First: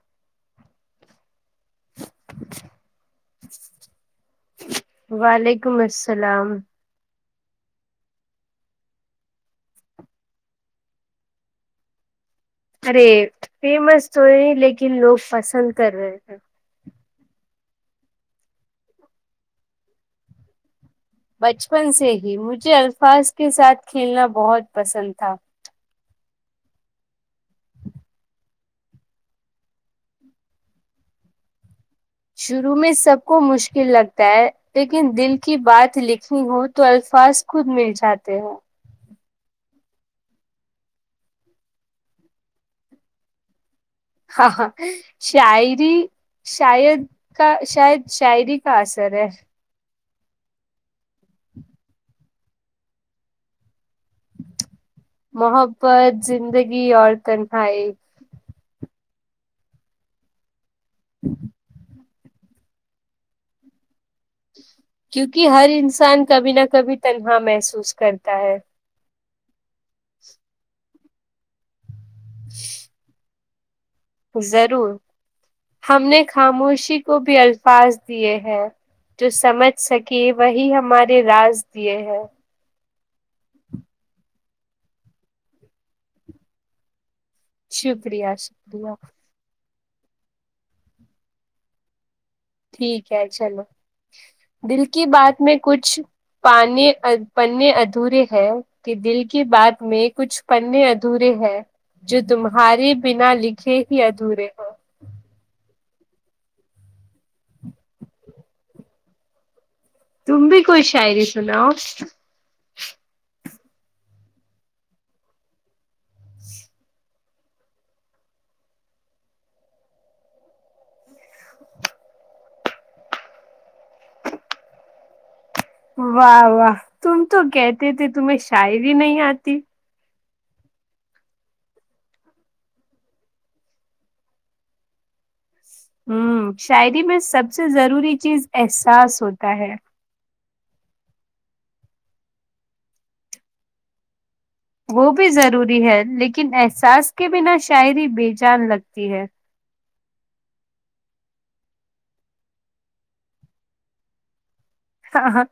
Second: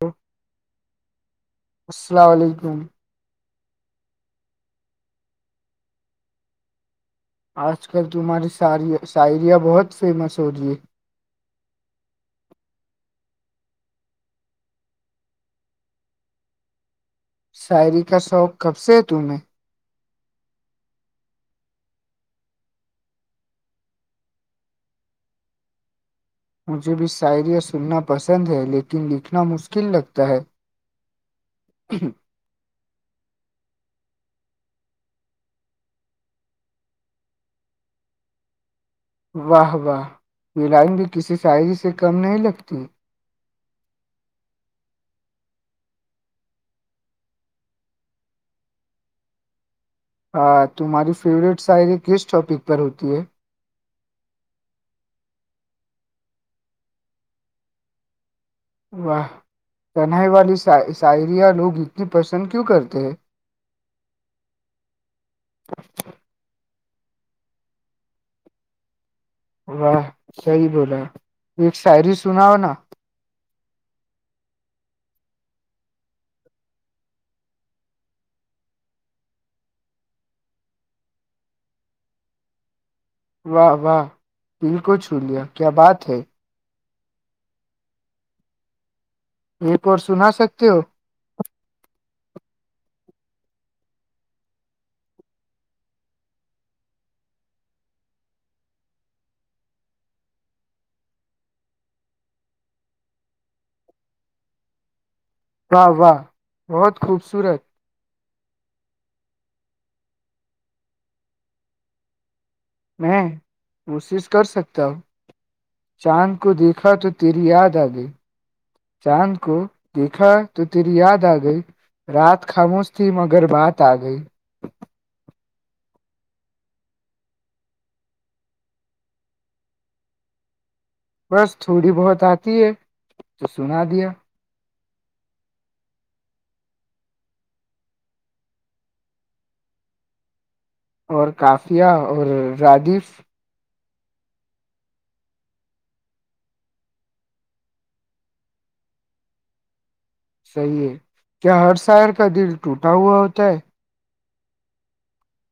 [unintelligible] السلام علیکم وعلیکم السلام آج کل تمہاری سا شاعریاں بہت فیمس ہو رہی ہے ارے فیمس تو ہے لیکن لوگ پسند کر رہے تھ شاعری کا شوق کب سے ہے ت میں بچپن سے ہی مجھے الفاظ کے ساتھ کھیلنا بہت پسند تھا مجھے بھی شاعر سننا پسند ہے لیکن لکھنا مشکل لگتا ہے [inaudible] شروع میں سب کو مشکل لگتا ہے لیکن دل کی بات لکھنی ہو تو الفاظ خود مل جاتے ہیںوں واہ واہ ملائم بھی کسی سائز سے کم نہیں لگتی ہاں ہاں شاعری شاید کا شاید شاعری کا اثر ہے ہاں تمہاری فیوریٹ ساعری کس ٹاپک پر ہوتی ہے محبت زندگی اور کنھائی واہ تنائی والی سے سائرییا لوگیت پسند کیو کرتے ہیں کیونکہ ہر انسان کبھی نہ کبھی تنہا محسوس کرتا ہے واہ صحیح بولا شعری سناؤ نا ضرور ہم نے خاموشی کو بھی الفاظ دیے ہیں جو سمجھ سکے وہی ہمارے راز دیے ہیں واہ واہ بالکل چو لیا کیا بات ہے شکریہ شکریہ ایک سنا سکتے ہو ٹھیک ہے چلو دل کی بات میں کچھ پے پنے ادھورے ہے کہ دل کی بات میں کچھ پنے ادھورے ہے جو تمہارے بنا لکھے ہی ادھورے ہیں واہ واہ بہت خوبصورت تم بھی کوئی شاعری سناؤ میں کوشش کر سکتا ہوں چاند کو دیکھا تو تیری یاد آ گئی چاند کو دیکھا تو تیری یاد آ گئی رات خاموش تھی مگر بات آ گئی واہ واہ تم تو کہتے تھے تمہیں شاعری نہیں آتی بس تھوڑی بہت آتی ہے تو سنا دیا ہوں شاعری میں سب سے ضروری چیز احساس ہوتا ہے اور کافیہ اور راجیف وہ بھی ضروری ہے لیکن احساس کے بنا شاعری بے جان لگتی ہے صحیح ہے کیا ہر شار کا دل ٹوٹا ہوا ہوتا ہے ہاں ہاں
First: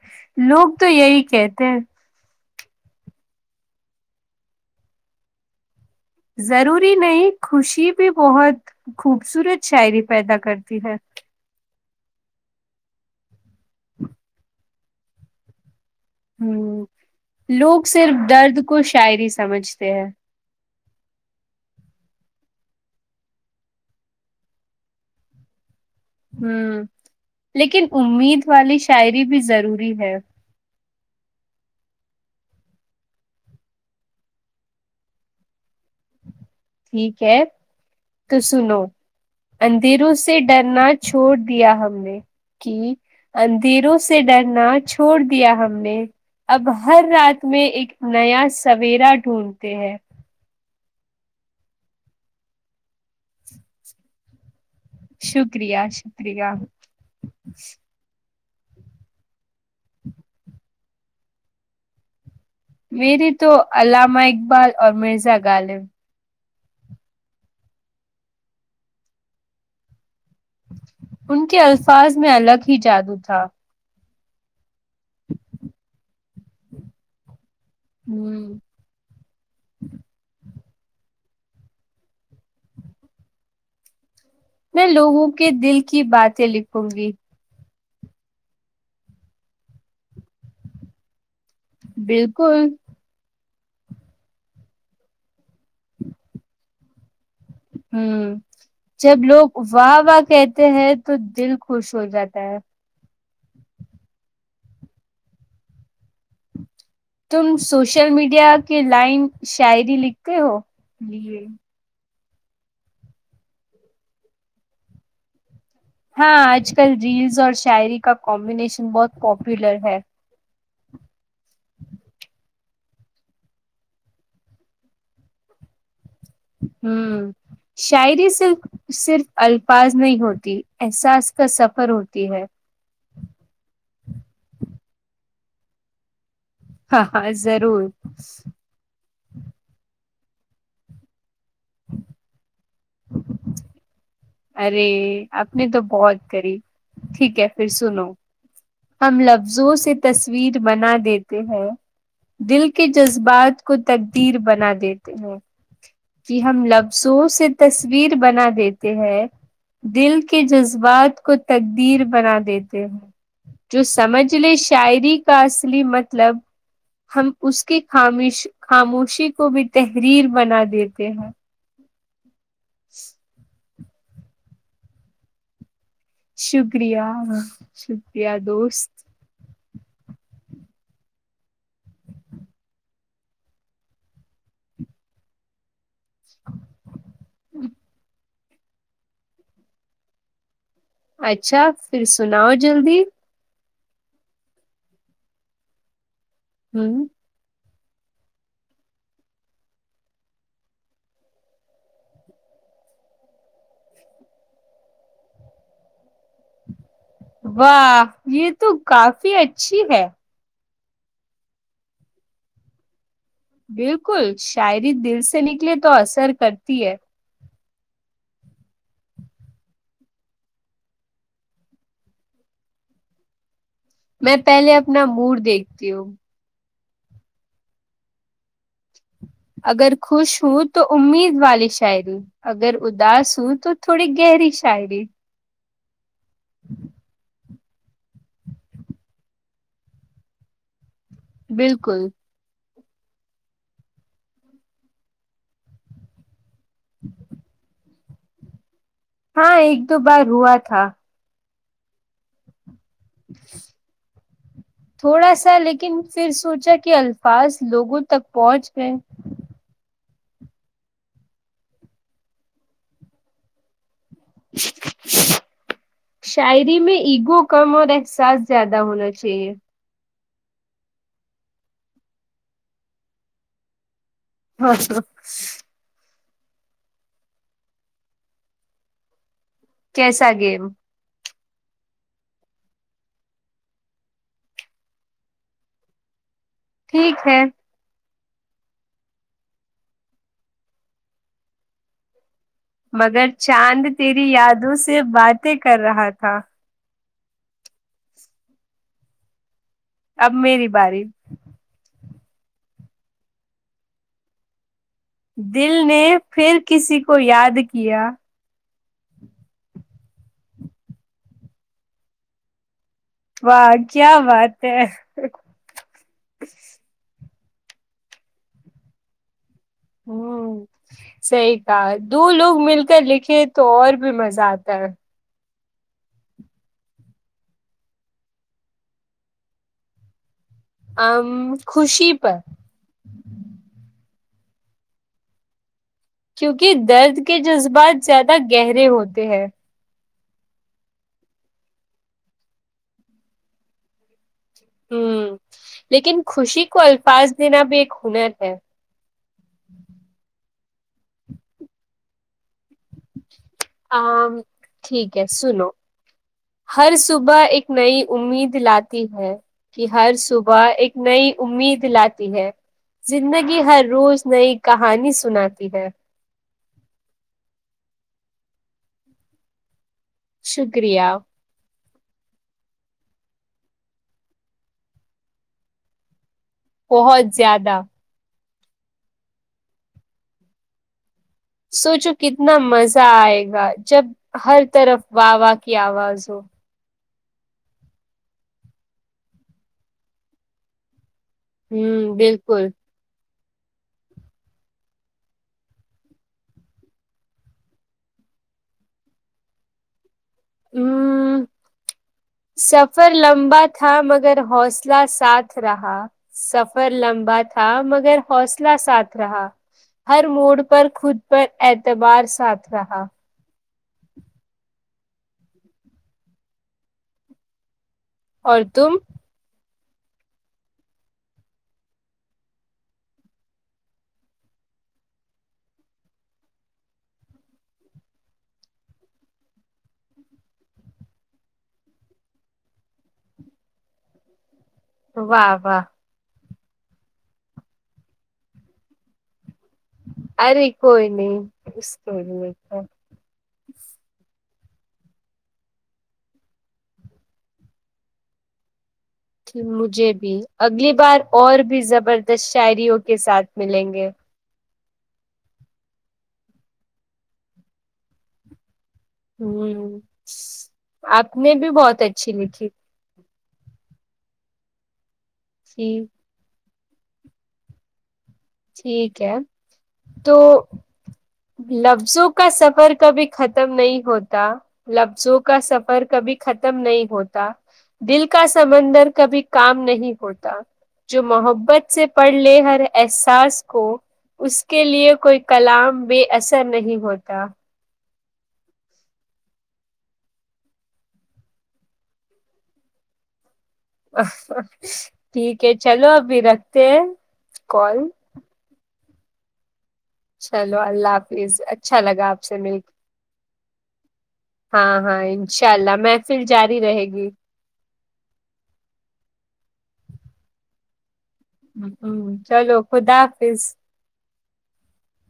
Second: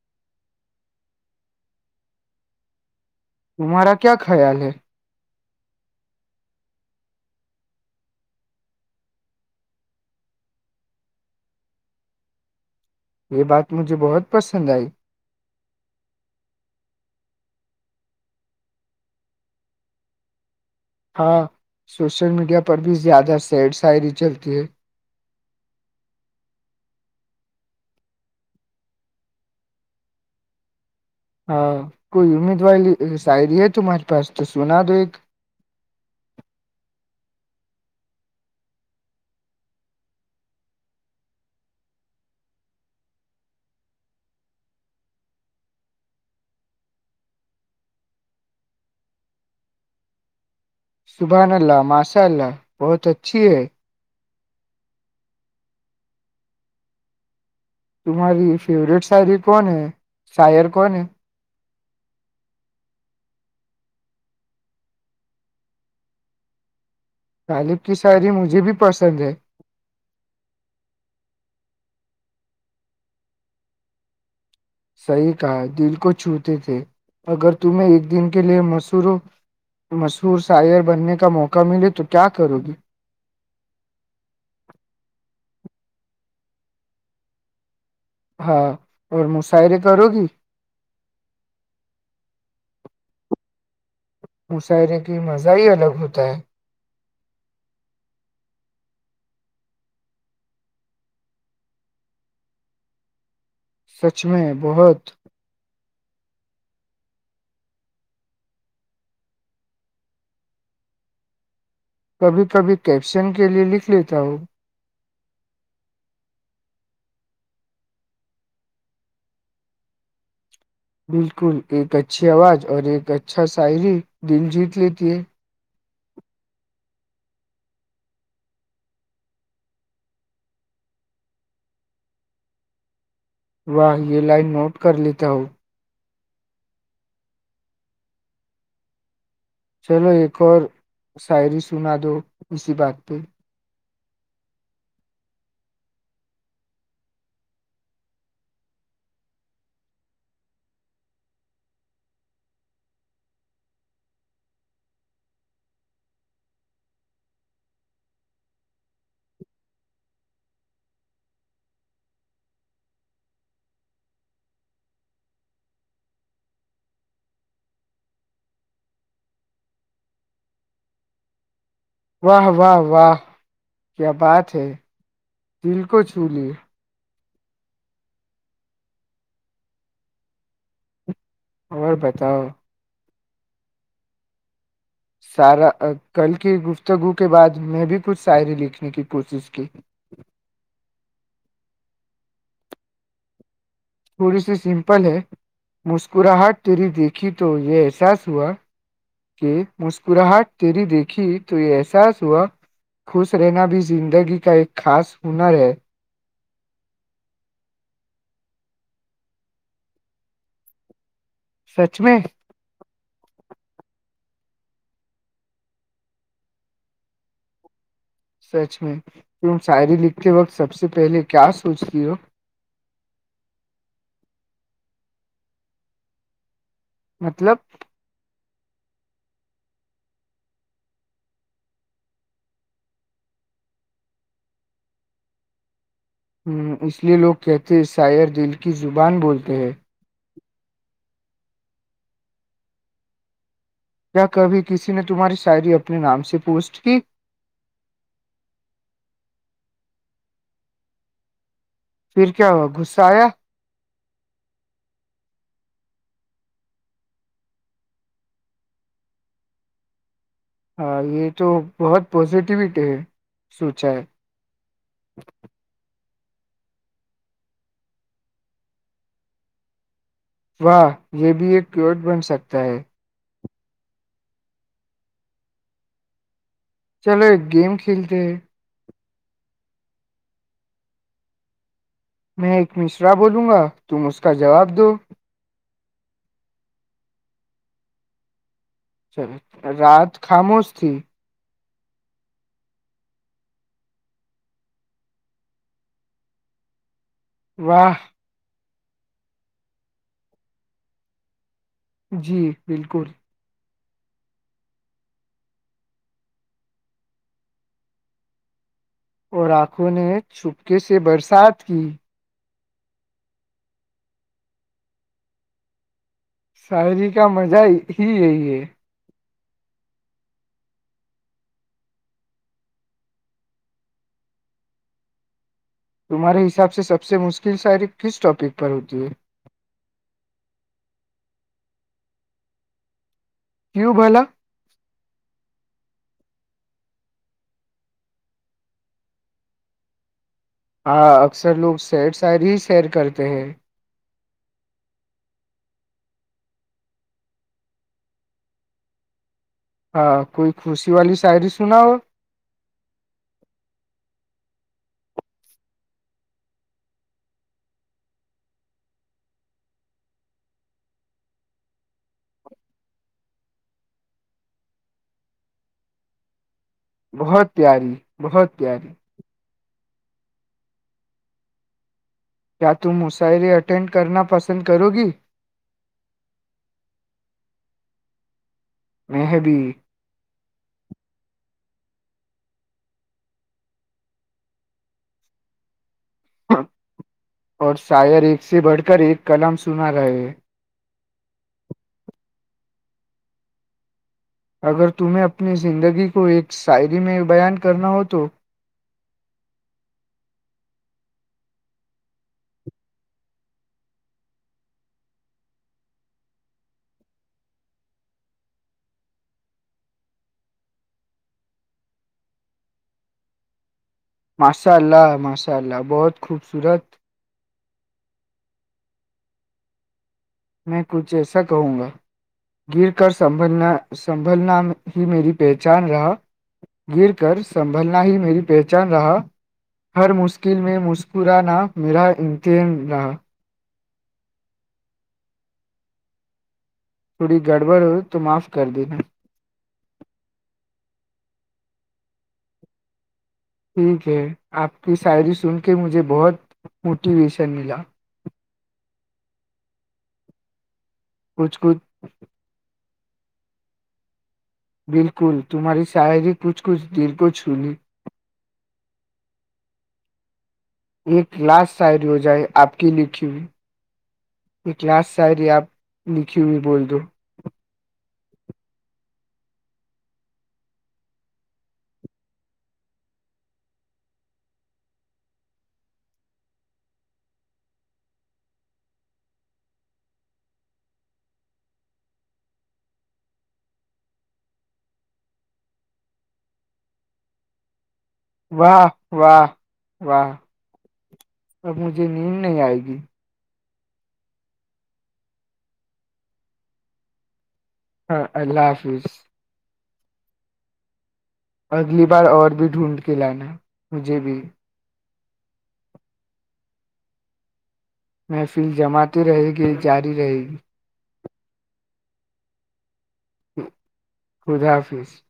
لوگ تو یہی کہتے ہیں تمہارا کیا خیال ہے ضروری نہیں، خوشی بھی بہت خوبصورت شاعری پیدا کرتی ہے یہ بات مجھے بہت پسند آئی ہ لوگ صرف درد کو شاعری سمجھتے ہیں ہاں سوشل میڈیا پر بھی زیادہ سیڈ ساعری چلتی ہے ہوں لیکن امید والی شاعری بھی ضروری ہے کوئی امید وال شاعری ہے تمہارے پاس تو سنا دو ایک ٹھیک ہے تو سنو اندھیروں سے ڈرنا چھوڑ دیا ہم نے کہ اندھیروں سے ڈرنا چھوڑ دیا ہم نے اب ہر رات میں ایک نیا سویرا ڈھونڈتے ہیں سبحان اللہ ماشاء اللہ بہت اچھی ہے شکریہ شکریہ [unintelligible] ہماری فورٹ س کون شر [unintelligible] کوئی نہیں میری تو علامہ اقبال اور مرزا غالب غالب کی شاعری مجھے بھی پسند ہے ان کے الفاظ میں الگ ہی جادو تھا صحیح کہا دل کو چھوٹ تھے اگر [unintelligible] تمیں ایک ہ دن کے لیے مشہوروں مشہور سے شائر بننے کا موقع ملے تو کیا کرو گی میں لوگوں کے دل کی باتیں لکھوں گی ہاں اور مشعرے کرو گی بالکل [unintelligible] مشعرے کی مزہ ہی الگ ہوتا ہے ہوں جب لوگ واہ واہ کہتے ہیں تو دل خوش ہو جاتا ہے سچ میں بہت [unintelligible] تم سوشل میڈیا کے لائن شاعری لکھتے ہو کبھی کبھی کیپشن کے لئے لکھ لیتا ہوں ہاں آج کل ریلز اور شاعری کا کمبینیشن بہت پاپولر ہے بالکل ایک اچھی آواز اور ایک اچھا شاعری دل جیت لیتی ہے ہ شاعری صر صرف الفاظ نہیں ہوتی احساس کا سفر ہوتی ہے واہ یہ لائن نوٹ کر لیتا ہو ہاں ہاں ضرور [unintelligible] چلو ایک اور [unintelligible] شعری سنا دو اسی بات پہ [unintelligible] ارے آپ نے تو بہت کری ٹھیک ہے پھر سنو ہم لفظوں سے تصویر بنا دیتے ہیں دل کے جذبات کو تقدیر بنا دیتے ہیں کہ ہم لفظوں سے تصویر بنا دیتے ہیں دل کے جذبات کو تقدیر بنا دیتے ہیں جو سمجھ لے شاعری کا اصلی مطلب ہم اس کی خامش خاموشی کو بھی تحریر بنا دیتے کہ ہ [unintelligible] واہ واہ واہ [unintelligible] کیا بات ہے دل کو [unintelligible] لی شکریہ [unintelligible] شدیہ دوست [unintelligible] اور بتاؤ [unintelligible] سارا [unintelligible] کل کی گفتگو کے بعد میں بھی کچھ [inaudible] شاعری لکھنے کی کوشش کی [inaudible] اچھا پھر سناؤ جلدی [unintelligible] تھوڑی سی سمپل ہے مش [unintelligible] کراہٹ تیری ہوں دیکھی تو یہس [unintelligible] احساس ہوا کہ مسکراہٹ تیری دیکھی تو یہ احساس ہوا خوش رہنا بھی زندگی کا ایک خاص ہنر ہے [unintelligible] واہ یہ تو کافی اچھی ہے [unintelligible] سچ میں [inaudible] بالکل شاعری دل سے نکلے تو اثر کرتی ہے [unintelligible] سچ میں تم شاعری لکھتے وقت سب سے پہلے کیا سوچتی ہو [unintelligible] میں پہلے اپنا موڈ دیکھتی ہوں [unintelligible] مطلب [inaudible] اگر خوش ہوں تو امید والی شاعری اگر اداس ہوں تو تھوڑی گہری شاعری [unintelligible] ہوں اس لیے لوگ [unintelligible] کہتے عیسار دل کی زبان بولتے ہیں [unintelligible] بالکل [unintelligible] یا کبھی کسی نے تمہاری شاعری اپنے نام سے پوچھ [unintelligible] ھ [inaudible] ہاں ایک دو بار ہوا تھا [unintelligible] پھر کیا ہوا گغص [unintelligible] چایا [inaudible] تھوڑا سا لیکن پھر سوچا کہ الفاظ لوگوں تک پہنچ گئے [unintelligible] ہاں یہ تو بہت پازیٹیوٹی ہے سوچا ہے [unintelligible] [inaudible] شاعری میں ایگو کم اور احساس زیادہ ہونا چاہیے [unintelligible] واہ یہ [unintelligible] بھی ایک کیوٹ بن سکتا ہے ہاں [inaudible] چلو ایک گیم کھیلتے ہیں [unintelligible] کیسا گیم [unintelligible] میں ایک مشرا بولوں گا تم اس کا جواب دو [unintelligible] ٹھیک ہے [unintelligible] چلے رات خاموس ت [unintelligible] مگر چاند تیری یادوں سے باتیں کر رہا تھا [unintelligible] واہ [inaudible] اب میری باری [unintelligible] جی بالکل [unintelligible] دل نے پھر کسی کو یاد کیا [unintelligible] اور آنکھوں نے چھپکے سے برسات کی واہ کیا بات ہے شعری کیا مزہ ہی ہے یہ ہ صحی کہا دو لوگ مل کر لکھے تو اور بھی مزہ آتا ہے تمہارے حساب سے سب سے مشکل شاعری کس ٹاپک پر ہوتی ہے ا خوشی پر کیوں بولا کیونکہ درد کے جذبات زیادہ گہرے ہوتے ہیں ہاں اکثر لوگ سیر سیر ہی سیر کرتے ہیں ہوں لیکن خوشی کو الفاظ دینا بھی ایک ہنر ہے ہاں کوئی خوشی والی شاعری سنا ہو ٹھیک ہے سنو ہر صبح ایک نئی امید لاتی ہے کہ ہر صبح ایک نئی امید لاتی ہے زندگی ہر روز نئی کہانی سناتی ہے بہت پیاری بہت پیاری شکریہ کیا تم مشعرے اٹینڈ کرنا پسند کرو گی بہت زیادہ محبی سوچو کتنا مزہ آئے گا جب ہر طرف و واہ کی آواز سو اور شار ایک سے بڑھ کر ایک قلم سنا رہے ہوں بالکل اگر تمہیں اپنی زندگی کو ایک شاعری میں بیان کرنا ہو تو ہ سفر لمبا تھا مگر حوصلہ ساتھ رہا سفر لمبا تھا مگر حوصلہ ساتھ رہا ہر موڑ پر خود پر اعتبار ساتھ رہا ماشاء اللہ ماشاء اللہ بہت خوبصورت اور تم میں کچھ ایسا کہوں گا گر کر سنبھلنا سنبھلنا ہی میری پہچان رہا گر کر سنبھلنا ہی میری پہچان رہا ہر مشکل میں مسکرانا میرا امتن رہا واہ واہ تھوڑی گڑبڑ ہو تو معاف کر دینا ارے کوئی نہیں اس کو نہیں ہک آپ کی شاعری سن کے مجھے بہت موٹیویشن ملا مجھے بھی اگلی بار اور کچھ کچھ بھی زبردست شاعری ہوتی کے ساتھ ملیں گے بالکل تمہاری شاعری کچھ کچھ دل کو چھونی ہوں ایک آپ نے بھی لاسٹ بہت شاعری ہو اچھی جائے لکھی آپ کی لکھی ہوئی ا کلاس شر آپ تھی لکھی ہو بھی بولتے دو ٹھیک ہے تو لفظوں کا سفر کبھی ختم نہیں ہوتا لفظوں کا سفر کبھی ختم نہیں ہوتا دل کا سمندر کبھی کام نہیں ہوتا جو محبت سے پڑھ لے ہر ایسا ساز کو اس کے لیے کوئی کلام بے اثر نہیں ہوتا واہ واہ واہ اب مجھے نیند نہیں آئے گی ٹھیک ہے چلو ابھی رکھتے ہیں کال ہاں اللہ حافظ چلو اللہ ح اگلی بار اور بھی ڈھونڈ کے لانا مجھے بھی ہاں ہاں انشاء اللہ محفل جاری رہے گی محفل جماتی رہے گی جاری رہے گی ہ چلو خدافظ خدا حافظ